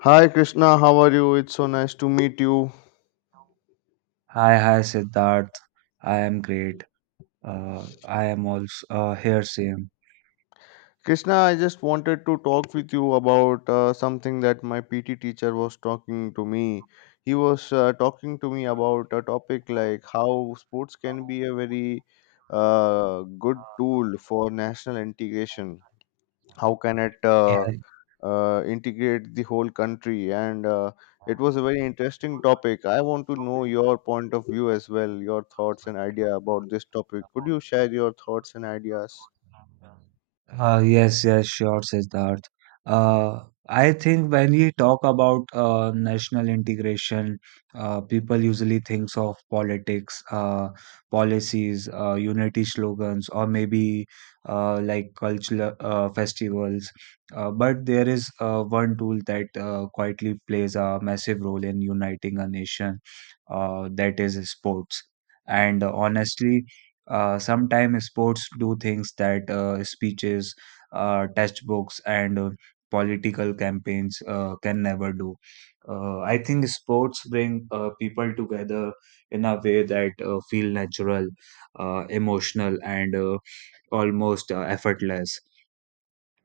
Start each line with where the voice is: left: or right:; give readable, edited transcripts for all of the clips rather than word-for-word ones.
left: Hi Krishna, how are you? It's so nice to meet you.
right: Hi, hi, Siddharth. I am great. I am also here, same.
left: Krishna, I just wanted to talk with you about something that my PT teacher was talking to me. He was talking to me about a topic like how sports can be a very good tool for national integration. How can it
right: Yeah.
left: integrate the whole country, and it was a very interesting topic. I want to know your point of view as well, your thoughts and idea about this topic. Could you share your thoughts and ideas?
right: Yes, yes, sure, Siddharth. I think when we talk about national integration, people usually thinks of politics, policies, unity slogans, or maybe like cultural festivals. But there is one tool that quietly plays a massive role in uniting a nation, that is sports. And honestly, sometimes sports do things that speeches, textbooks, and political campaigns can never do. I think sports bring people together in a way that feel natural, emotional, and almost effortless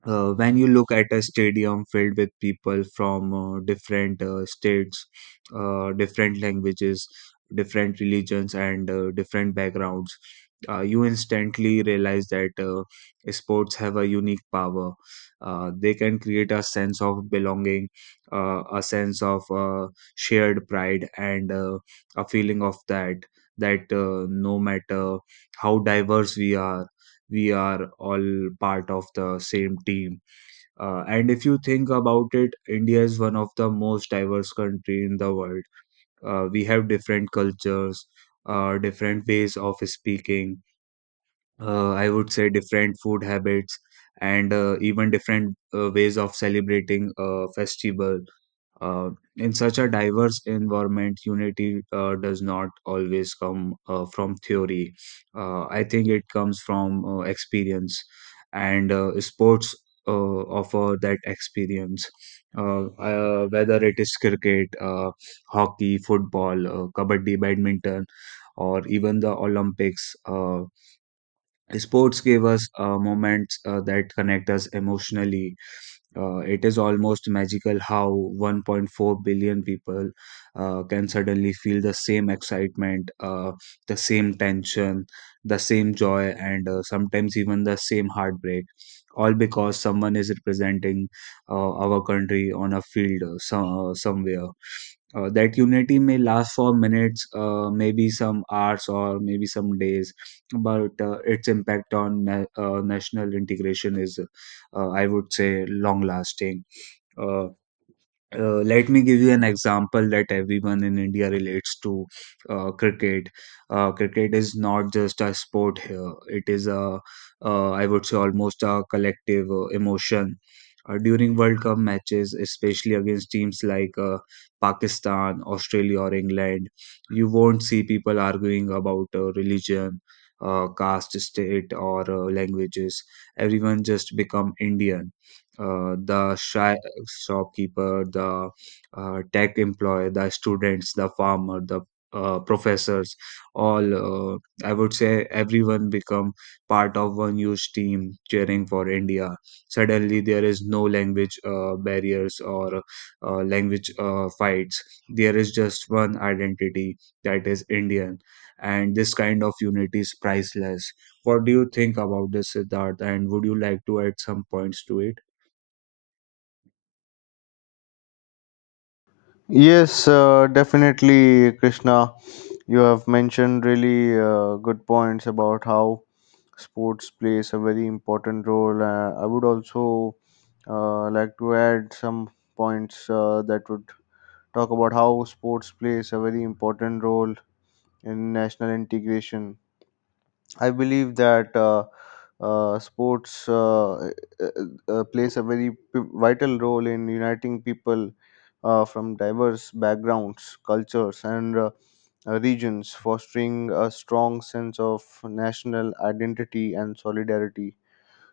right: when you look at a stadium filled with people from different states, different languages, different religions, and different backgrounds, you instantly realize that sports have a unique power. They can create a sense of belonging, a sense of shared pride, and a feeling of that no matter how diverse we are all part of the same team. And if you think about it, India is one of the most diverse country in the world. We have different cultures, different ways of speaking. I would say different food habits and even different ways of celebrating a festival. Uh, in such a diverse environment, unity does not always come from theory. I think it comes from experience, and sports offer that experience. Whether it is cricket, hockey, football, kabaddi, badminton, or even the Olympics, sports give us moments that connect us emotionally. It is almost magical how 1.4 billion people can suddenly feel the same excitement, the same tension, the same joy, and sometimes even the same heartbreak, all because someone is representing our country on a field somewhere. That unity may last for minutes, maybe some hours, or maybe some days, but its impact on national integration is I would say long lasting. Uh, Let me give you an example that everyone in India relates to, cricket. Cricket is not just a sport here, it is a, I would say, almost a collective emotion. During World Cup matches, especially against teams like Pakistan, Australia, or England, you won't see people arguing about religion, caste, state, or languages. Everyone just become Indian, the shy shopkeeper, the tech employee, the students, the farmer, the professors, all, I would say everyone become part of one huge team cheering for India. Suddenly, there is no language barriers or language fights. There is just one identity that is Indian, and this kind of unity is priceless. What do you think about this, Siddharth? And would you like to add some points to it?
left: Yes, definitely, Krishna, you have mentioned really good points about how sports plays a very important role. I would also like to add some points that would talk about how sports plays a very important role in national integration. I believe that sports uh, plays a very vital role in uniting people from diverse backgrounds, cultures, and regions, fostering a strong sense of national identity and solidarity.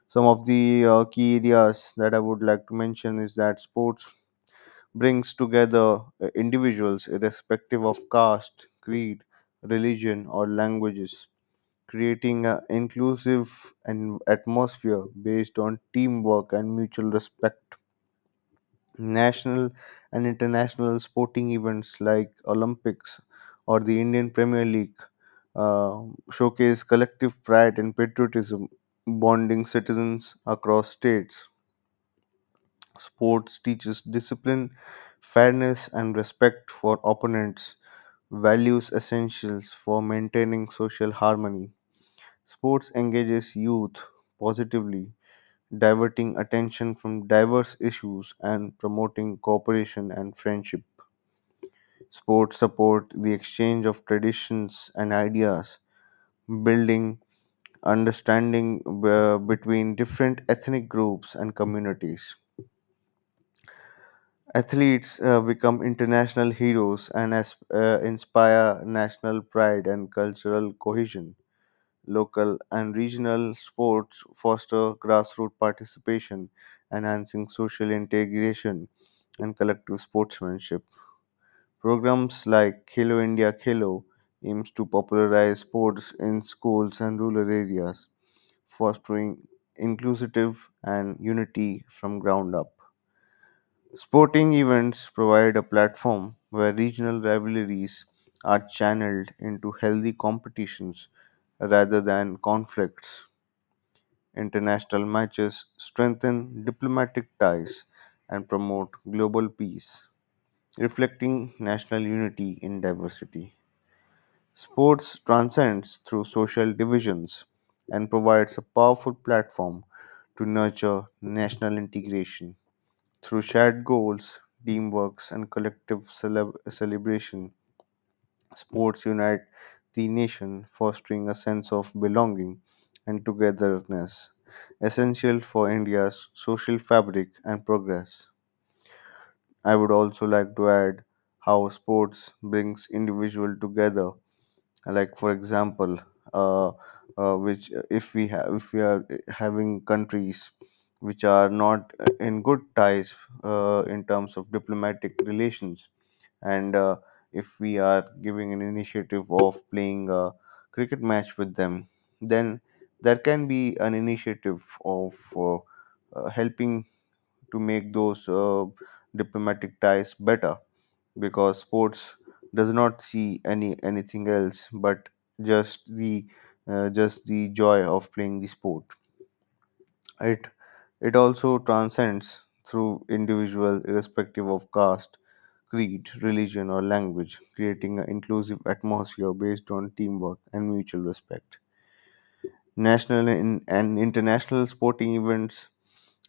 left: Some of the key areas that I would like to mention is that sports brings together individuals irrespective of caste, creed, religion, or languages, creating an inclusive and atmosphere based on teamwork and mutual respect. National and international sporting events like Olympics or the Indian Premier League uh, showcase collective pride and patriotism, bonding citizens across states. Sports teaches discipline, fairness, and respect for opponents, values essentials for maintaining social harmony. Sports engages youth positively, diverting attention from diverse issues and promoting cooperation and friendship. Sports support the exchange of traditions and ideas, building understanding between different ethnic groups and communities. Athletes become international heroes and as, inspire national pride and cultural cohesion. Local and regional sports foster grassroots participation, enhancing social integration and collective sportsmanship. Programs like Khelo India Khelo aims to popularize sports in schools and rural areas, fostering inclusive and unity from ground up. Sporting events provide a platform where regional rivalries are channeled into healthy competitions rather than conflicts. International matches strengthen diplomatic ties and promote global peace, reflecting national unity in diversity. Sports transcends through social divisions and provides a powerful platform to nurture national integration. Through shared goals, teamwork, and collective celebration, sports unite the nation, fostering a sense of belonging and togetherness, essential for India's social fabric and progress. I would also like to add how sports brings individuals together, like for example, uh, which if we have if we are having countries which are not in good ties in terms of diplomatic relations, and if we are giving an initiative of playing a cricket match with them, then there can be an initiative of helping to make those diplomatic ties better, because sports does not see any anything else but just the just the joy of playing the sport. it it also transcends through individual irrespective of caste, creed, religion, or language, creating an inclusive atmosphere based on teamwork and mutual respect. National and international sporting events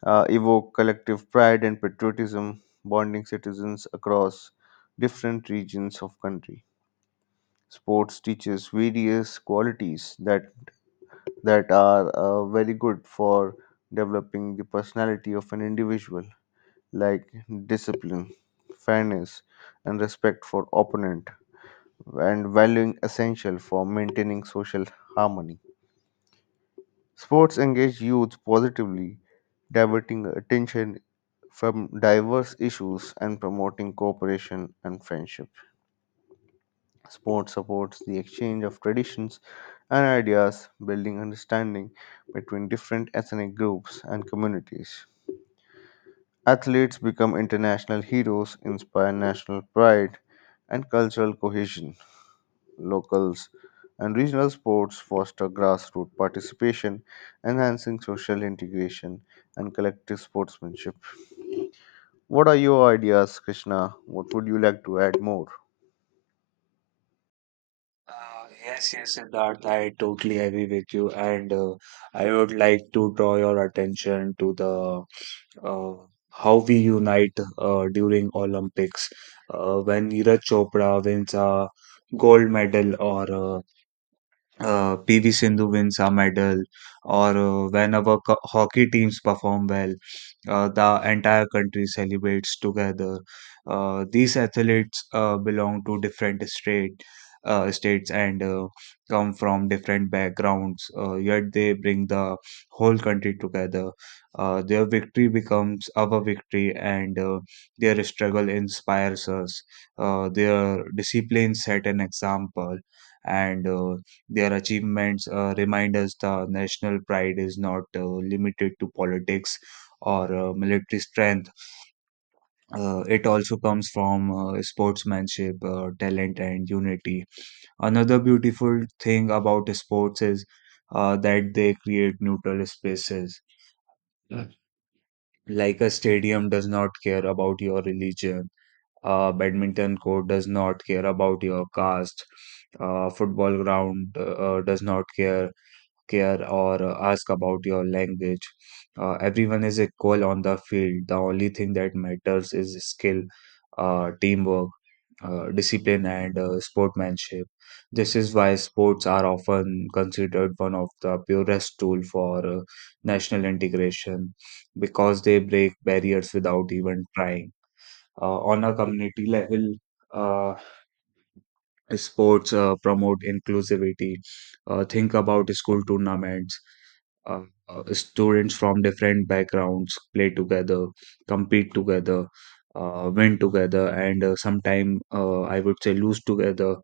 left: evoke collective pride and patriotism, bonding citizens across different regions of country. Sports teaches various qualities that that are very good for developing the personality of an individual, like discipline, fairness, and respect for opponent, and valuing essential for maintaining social harmony. Sports engage youth positively, diverting attention from diverse issues and promoting cooperation and friendship. Sport supports the exchange of traditions and ideas, building understanding between different ethnic groups and communities. Athletes become international heroes, inspire national pride and cultural cohesion. Locals and regional sports foster grassroots participation, enhancing social integration and collective sportsmanship. What are your ideas, Krishna? What would you like to add more?
right: Yes, yes, Siddharth, I totally agree with you, and I would like to draw your attention to the, uh, how we unite during Olympics. When Neeraj Chopra wins a gold medal or PV Sindhu wins a medal, or when our hockey teams perform well, the entire country celebrates together. These athletes belong to different states and come from different backgrounds, yet they bring the whole country together. Their victory becomes our victory, and their struggle inspires us. Their discipline set an example and their achievements remind us the national pride is not limited to politics or military strength. It also comes from sportsmanship, talent, and unity. Another beautiful thing about sports is that they create neutral spaces. Mm. Like a stadium does not care about your religion, a badminton court does not care about your caste, football ground does not care or ask about your language. Everyone is equal on the field. The only thing that matters is skill, teamwork, discipline, and sportsmanship. This is why sports are often considered one of the purest tool for national integration because they break barriers without even trying. On a community level, uh, sports promote inclusivity. Think about school tournaments, uh, students from different backgrounds play together, compete together, win together, and sometime, I would say lose together.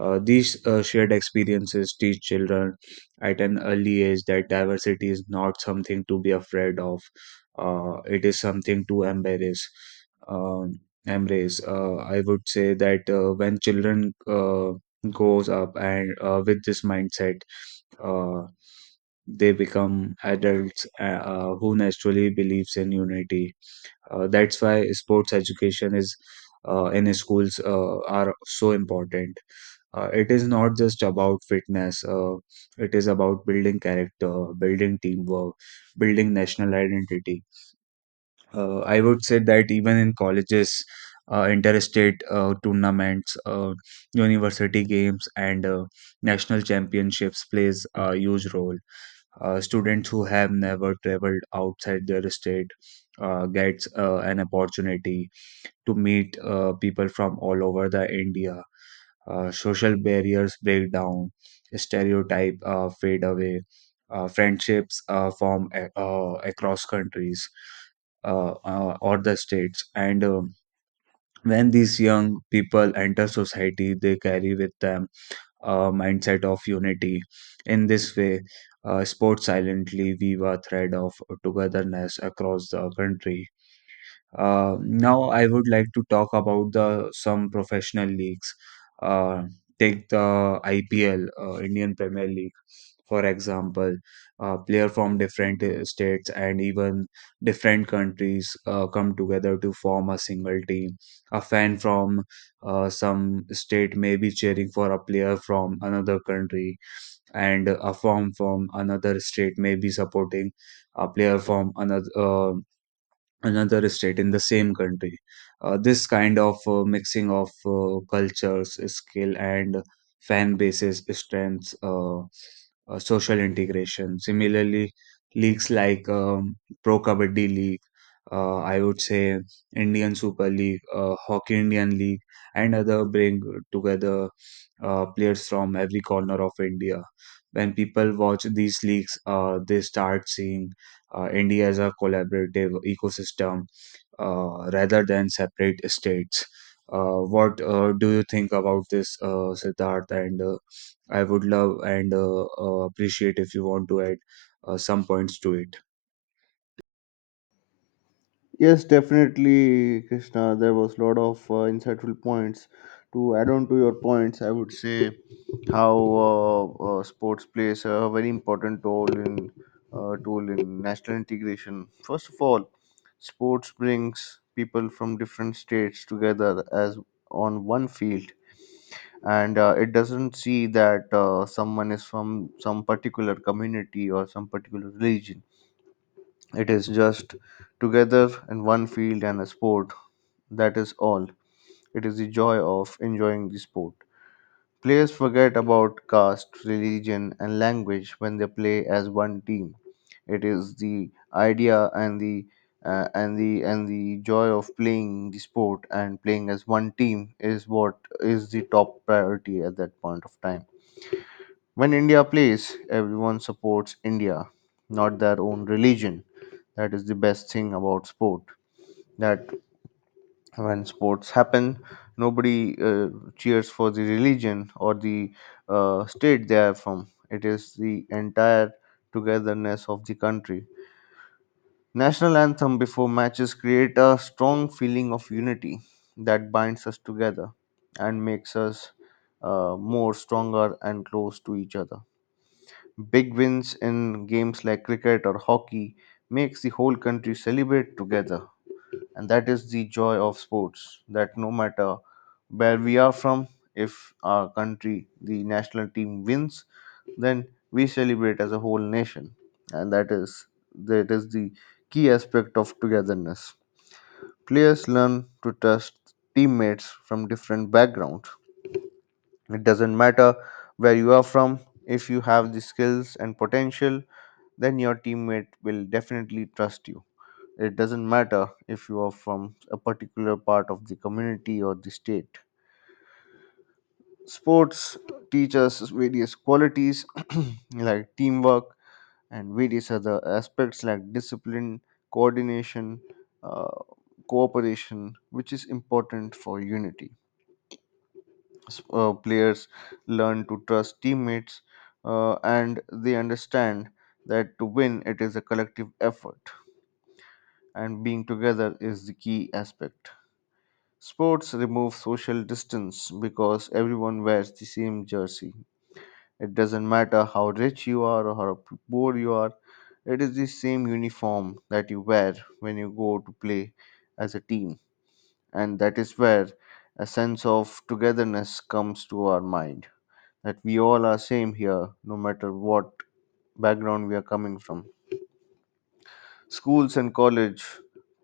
right: These shared experiences teach children at an early age that diversity is not something to be afraid of. It is something to embrace. I would say that when children goes up and with this mindset, uh, they become adults who naturally believes in unity. That's why sports education is, in schools, are so important. It is not just about fitness, it is about building character, building teamwork, building national identity. I would say that even in colleges, interstate tournaments, university games, and national championships plays a huge role. Students who have never traveled outside their state gets an opportunity to meet people from all over the India. Social barriers break down, stereotype fade away, friendships form across countries or the states, and when these young people enter society they carry with them mindset of unity. In this way, sports silently weave a thread of togetherness across the country. Now, I would like to talk about the some professional leagues. Uh, Take the IPL, Indian Premier League, for example. Player from different states and even different countries come together to form a single team. A fan from some state may be cheering for a player from another country, and a fan from another state may be supporting a player from another state in the same country. This kind of mixing of cultures, skill, and fan bases strengths, social integration. Similarly, leagues like Pro Kabaddi League, I would say Indian Super League, Hockey Indian League, and other bring together players from every corner of India. When people watch these leagues, they start seeing India as a collaborative ecosystem rather than separate states. What do you think about this, Siddharth? And I would love and appreciate if you want to add some points to it.
left: Yes, definitely, Krishna. There was a lot of insightful points. To add on to your points, I would say how sports plays a very important role in tool in national integration. First of all, sports brings people from different states together as on one field, and it doesn't see that someone is from some particular community or some particular religion. It is just together in one field and a sport, that is all. It is the joy of enjoying the sport. Players forget about caste, religion, and language when they play as one team. It is the idea and the and the and the joy of playing the sport and playing as one team is what is the top priority at that point of time. When India plays, everyone supports India, not their own religion. That is the best thing about sport. That when sports happen, nobody cheers for the religion or the state they are from. It is the entire togetherness of the country. National anthem before matches create a strong feeling of unity that binds us together and makes us more stronger and close to each other. Big wins in games like cricket or hockey makes the whole country celebrate together, and that is the joy of sports, that no matter where we are from, if our country, the national team wins, then we celebrate as a whole nation. And that is the key aspect of togetherness. Players learn to trust teammates from different backgrounds. It doesn't matter where you are from, if you have the skills and potential, then your teammate will definitely trust you. It doesn't matter if you are from a particular part of the community or the state. Sports teach us various qualities like teamwork, and various other aspects like discipline, coordination, uh, cooperation, which is important for unity. Players learn to trust teammates, and they understand that to win it is a collective effort and being together is the key aspect. Sports remove social distance because everyone wears the same jersey. It doesn't matter how rich you are or how poor you are, it is the same uniform that you wear when you go to play as a team. And that is where a sense of togetherness comes to our mind, that we all are same here, no matter what background we are coming from. Schools and college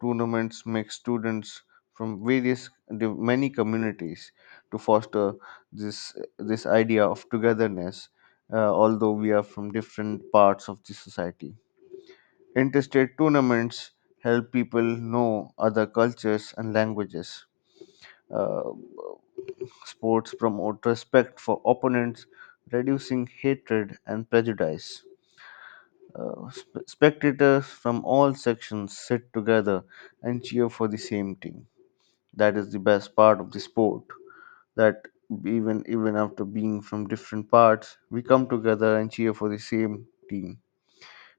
left: tournaments make students from various many communities to foster this this idea of togetherness, although we are from different parts of the society. Interstate tournaments help people know other cultures and languages. uh, Sports promote respect for opponents, reducing hatred and prejudice. Spectators from all sections sit together and cheer for the same team. That is the best part of the sport. That even after being from different parts, we come together and cheer for the same team.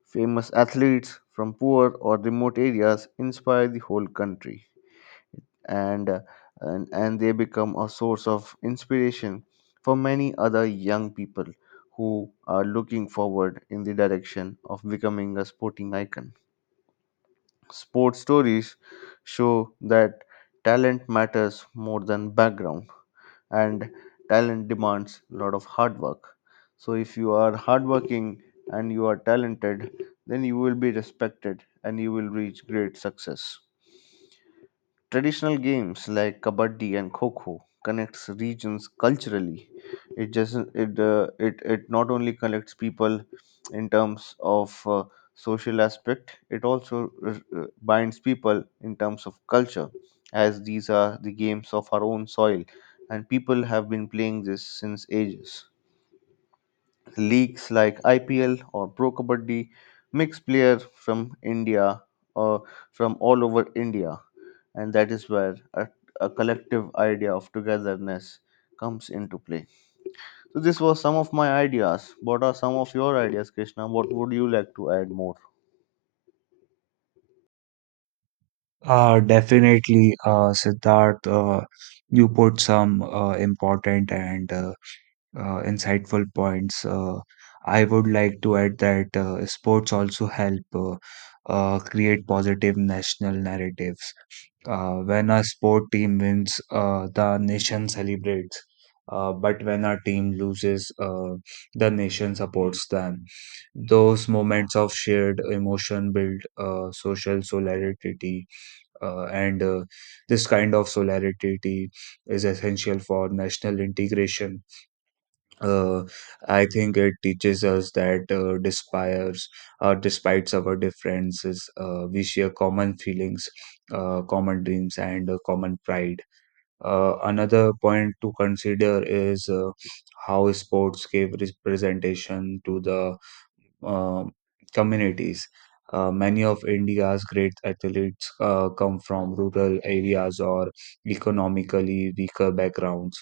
left: Famous athletes from poor or remote areas inspire the whole country, and and they become a source of inspiration for many other young people who are looking forward in the direction of becoming a sporting icon. Sports stories show that talent matters more than background, and talent demands a lot of hard work. So, if you are hardworking and you are talented, then you will be respected and you will reach great success. Traditional games like kabaddi and kho kho connects regions culturally. It just it not only connects people in terms of social aspect. It also uh, binds people in terms of culture, as these are the games of our own soil, and people have been playing this since ages. Leagues like IPL or Pro Kabaddi mix players from India or from all over India, and that is where a collective idea of togetherness comes into play. So, this was some of my ideas. What are some of your ideas, Krishna? What would you like to add more?
right: Definitely, Siddharth, you put some important and insightful points. I would like to add that sports also help create positive national narratives. When a sport team wins, the nation celebrates. But when a team loses, the nation supports them. Those moments of shared emotion build social solidarity, and this kind of solidarity is essential for national integration. uh, I think it teaches us that, despite our differences, we share common feelings, common dreams, and common pride. Another point to consider is, how sports gave representation to the, uh, communities. Many of India's great athletes come from rural areas or economically weaker backgrounds.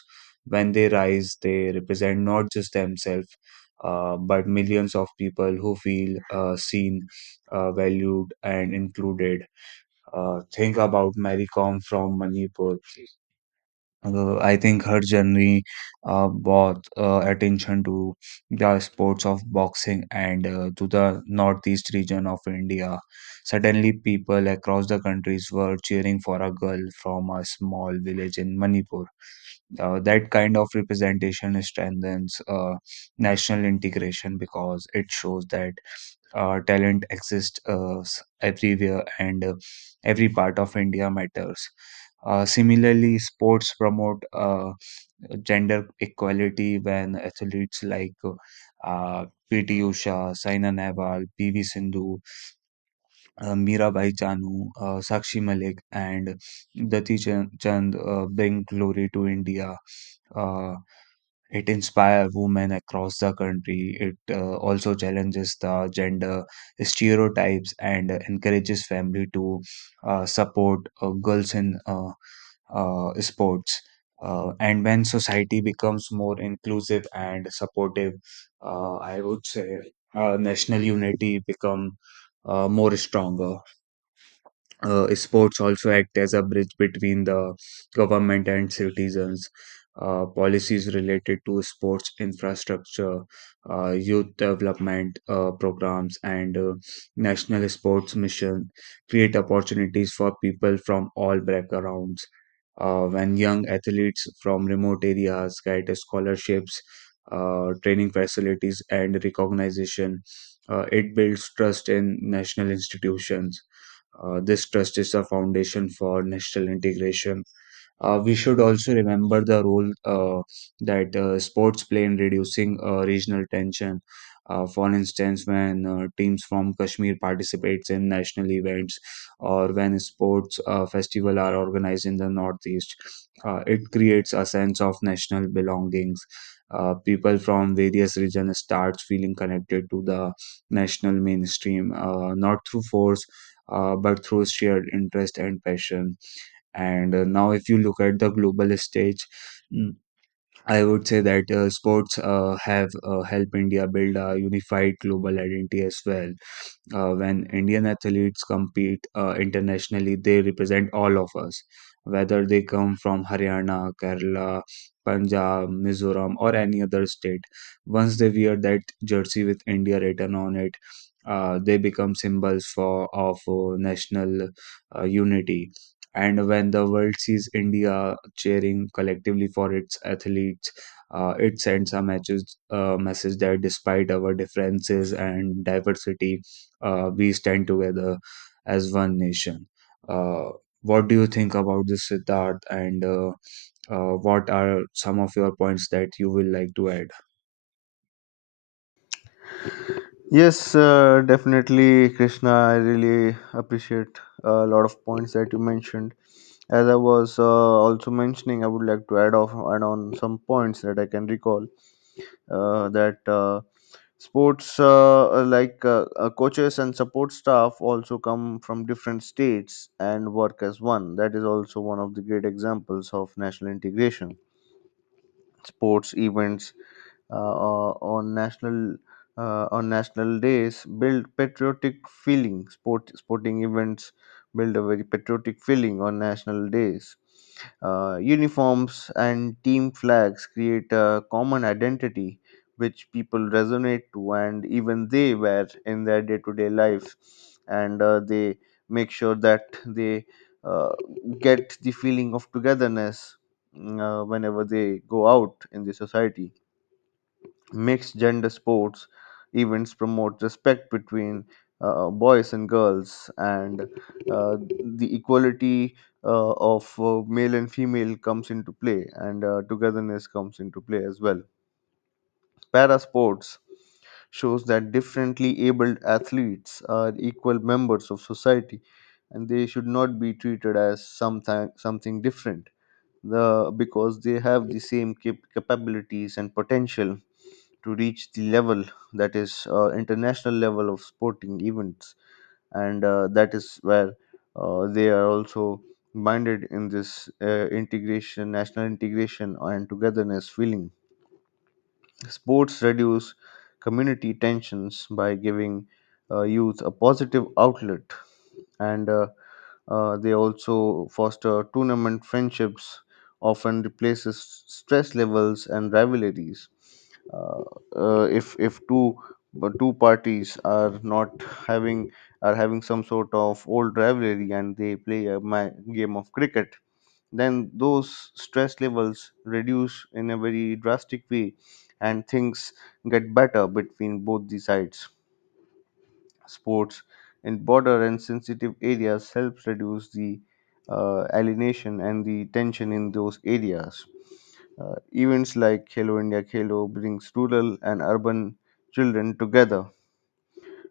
right: When they rise, they represent not just themselves, but millions of people who feel seen, valued, and included. Think about Mary Kom from Manipur. I think her journey brought attention to the sports of boxing and to the northeast region of India. Suddenly, people across the countries were cheering for a girl from a small village in Manipur. That kind of representation strengthens national integration because it shows that talent exists everywhere, and every part of India matters. Similarly, sports promote gender equality, when athletes like uh, PT Usha, Saina Nehwal, PV Sindhu, Mirabai Chanu, Sakshi Malik, and dati Chand bring glory to India. Uh, it inspires women across the country. It also challenges the gender stereotypes and encourages family to support girls in sports. And when society becomes more inclusive and supportive, I would say national unity become more stronger. Sports also act as a bridge between the government and citizens. Policies related to sports infrastructure, youth development programs, and national sports mission create opportunities for people from all backgrounds. When young athletes from remote areas get scholarships, training facilities, and recognition, it builds trust in national institutions. This trust is a foundation for national integration. We should also remember the role that sports play in reducing regional tension. For instance, when teams from Kashmir participates in national events, or when sports festival are organized in the Northeast, it creates a sense of national belongings. People from various regions start feeling connected to the national mainstream, not through force, but through shared interest and passion. And now, if you look at the global stage, mm, I would say that sports have helped India build a unified global identity as well. When Indian athletes compete internationally, they represent all of us, whether they come from Haryana, Kerala, Punjab, Mizoram, or any other state. Once they wear that jersey with India written on it, they become symbols for of national unity. And when the world sees India cheering collectively for its athletes, it sends a message, message that despite our differences and diversity, we stand together as one nation. Uh, what do you think about this, Siddharth? And what are some of your points that you will like to add?
left: Yes, definitely, Krishna. I really appreciate a lot of points that you mentioned. As I was also mentioning, I would like to add on some points that I can recall. That Sports, like coaches and support staff, also come from different states and work as one. That is also one of the great examples of national integration. Sports events uh, o- on national on national days build patriotic feeling. Sporting events build a very patriotic feeling on national days. Uniforms and team flags create a common identity which people resonate to, and even they wear in their day-to-day lives, and they make sure that they uh, get the feeling of togetherness whenever they go out in the society. Mixed gender sports events promote respect between boys and girls, and uh, the equality of male and female comes into play, and togetherness comes into play as well. Para sports shows that differently abled athletes are equal members of society and they should not be treated as something different the because they have the same capabilities and potential to reach the level, that is international level of sporting events. And that is where they are also minded in this integration, national integration and togetherness feeling. Sports reduce community tensions by giving youth a positive outlet, and they also foster tournament friendships, often replaces stress levels and rivalries. Uh, if two two parties are not having are having some sort of old rivalry and they play a game of cricket, then those stress levels reduce in a very drastic way, and things get better between both the sides. Sports in border and sensitive areas helps reduce the alienation and the tension in those areas. Events like Hello India Khelo brings rural and urban children together,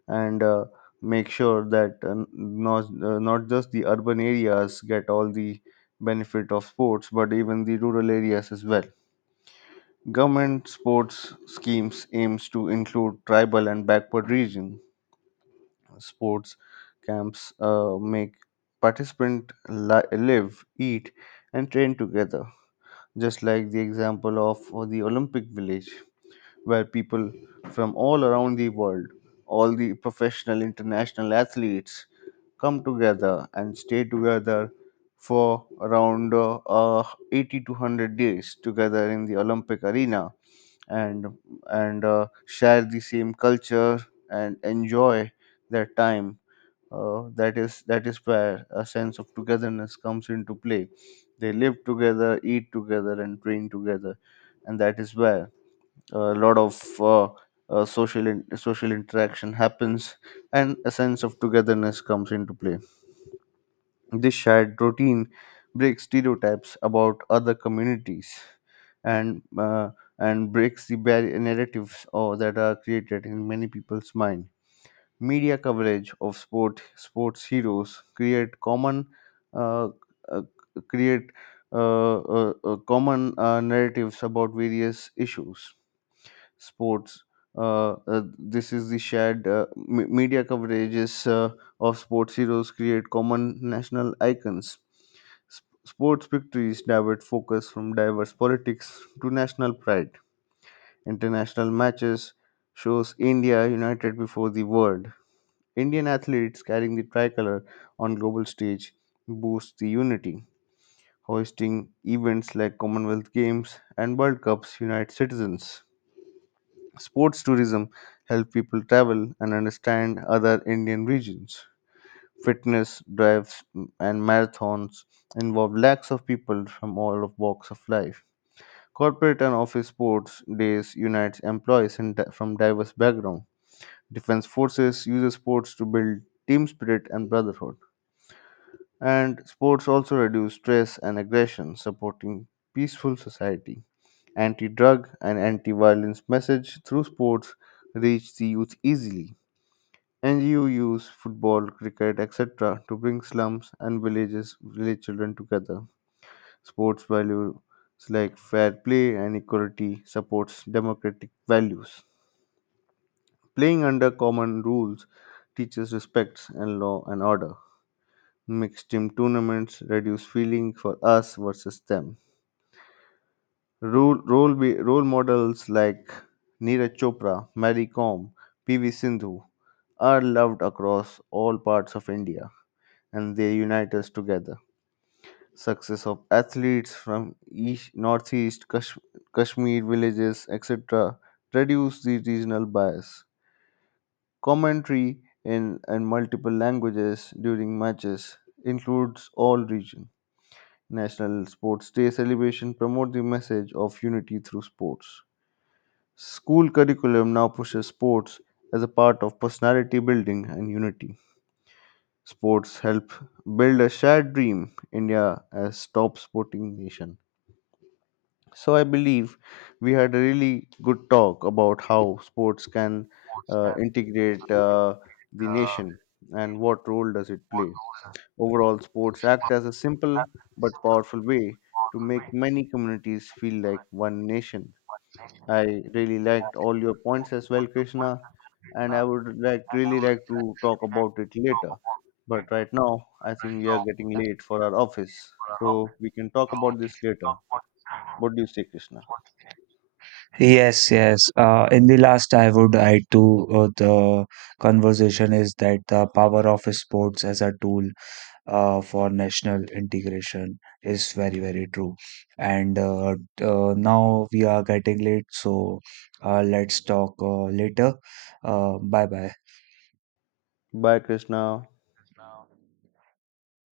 left: and make sure that not, not just the urban areas get all the benefit of sports, but even the rural areas as well. Government sports schemes aims to include tribal and backward region sports camps. Make participant live, eat and train together, just like the example of the olympic village, where people from all around the world, all the professional international athletes come together and stay together for around 80 to 100 days together in the olympic arena, and share the same culture and enjoy their time. That is where a sense of togetherness comes into play. They live together, eat together and train together, and that is where a lot of social social interaction happens, and a sense of togetherness comes into play. This shared routine breaks stereotypes about other communities, and breaks the barrier narratives or that are created in many people's mind. Media coverage of sports heroes uh, uh, create common narratives about various issues, sports. This is the shared media coverages of sports heroes create common national icons. Sports victories divert focus from diverse politics to national pride. International matches shows India united before the world. Indian athletes carrying the tricolor on global stage boosts the unity. Hosting events like Commonwealth Games and World Cups unite citizens. Sports tourism help people travel and understand other Indian regions. Fitness drives and marathons involve lakhs of people from all walks of life. Corporate and office sports days unite employees from diverse backgrounds. Defense forces uses sports to build team spirit and brotherhood. And sports also reduce stress and aggression, supporting peaceful society. Anti-drug and anti-violence message through sports reach the youth easily. And you use football, cricket, etc. to bring slums and villages, village children together. Sports values like fair play and equality supports democratic values. Playing under common rules teaches respect and law and order. Mixed team tournaments reduce feeling for us versus them. Role models like Neeraj Chopra, Mary Kom, PV Sindhu are loved across all parts of India, and they unite us together. Success of athletes from east, northeast, Kashmir villages, etc., reduce the regional bias. Commentary in multiple languages during matches includes all regions. National Sports Day celebration promote the message of unity through sports. School curriculum now pushes sports as a part of personality building and unity. Sports help build a shared dream, India as top sporting nation. So I believe we had a really good talk about how sports can integrate the nation and what role does it play. Overall, sports act as a simple but powerful way to make many communities feel like one nation. I really liked all your points as well, Krishna, and I would really like to talk about it later. But right now, I think we are getting late for our office, so we can talk about this later. What do you say, Krishna?
right: Yes, yes. In the last, I would add to the conversation is that the power of sports as a tool for national integration is very, very true. And now we are getting late, so let's talk later. Bye bye.
left: Bye, Krishna.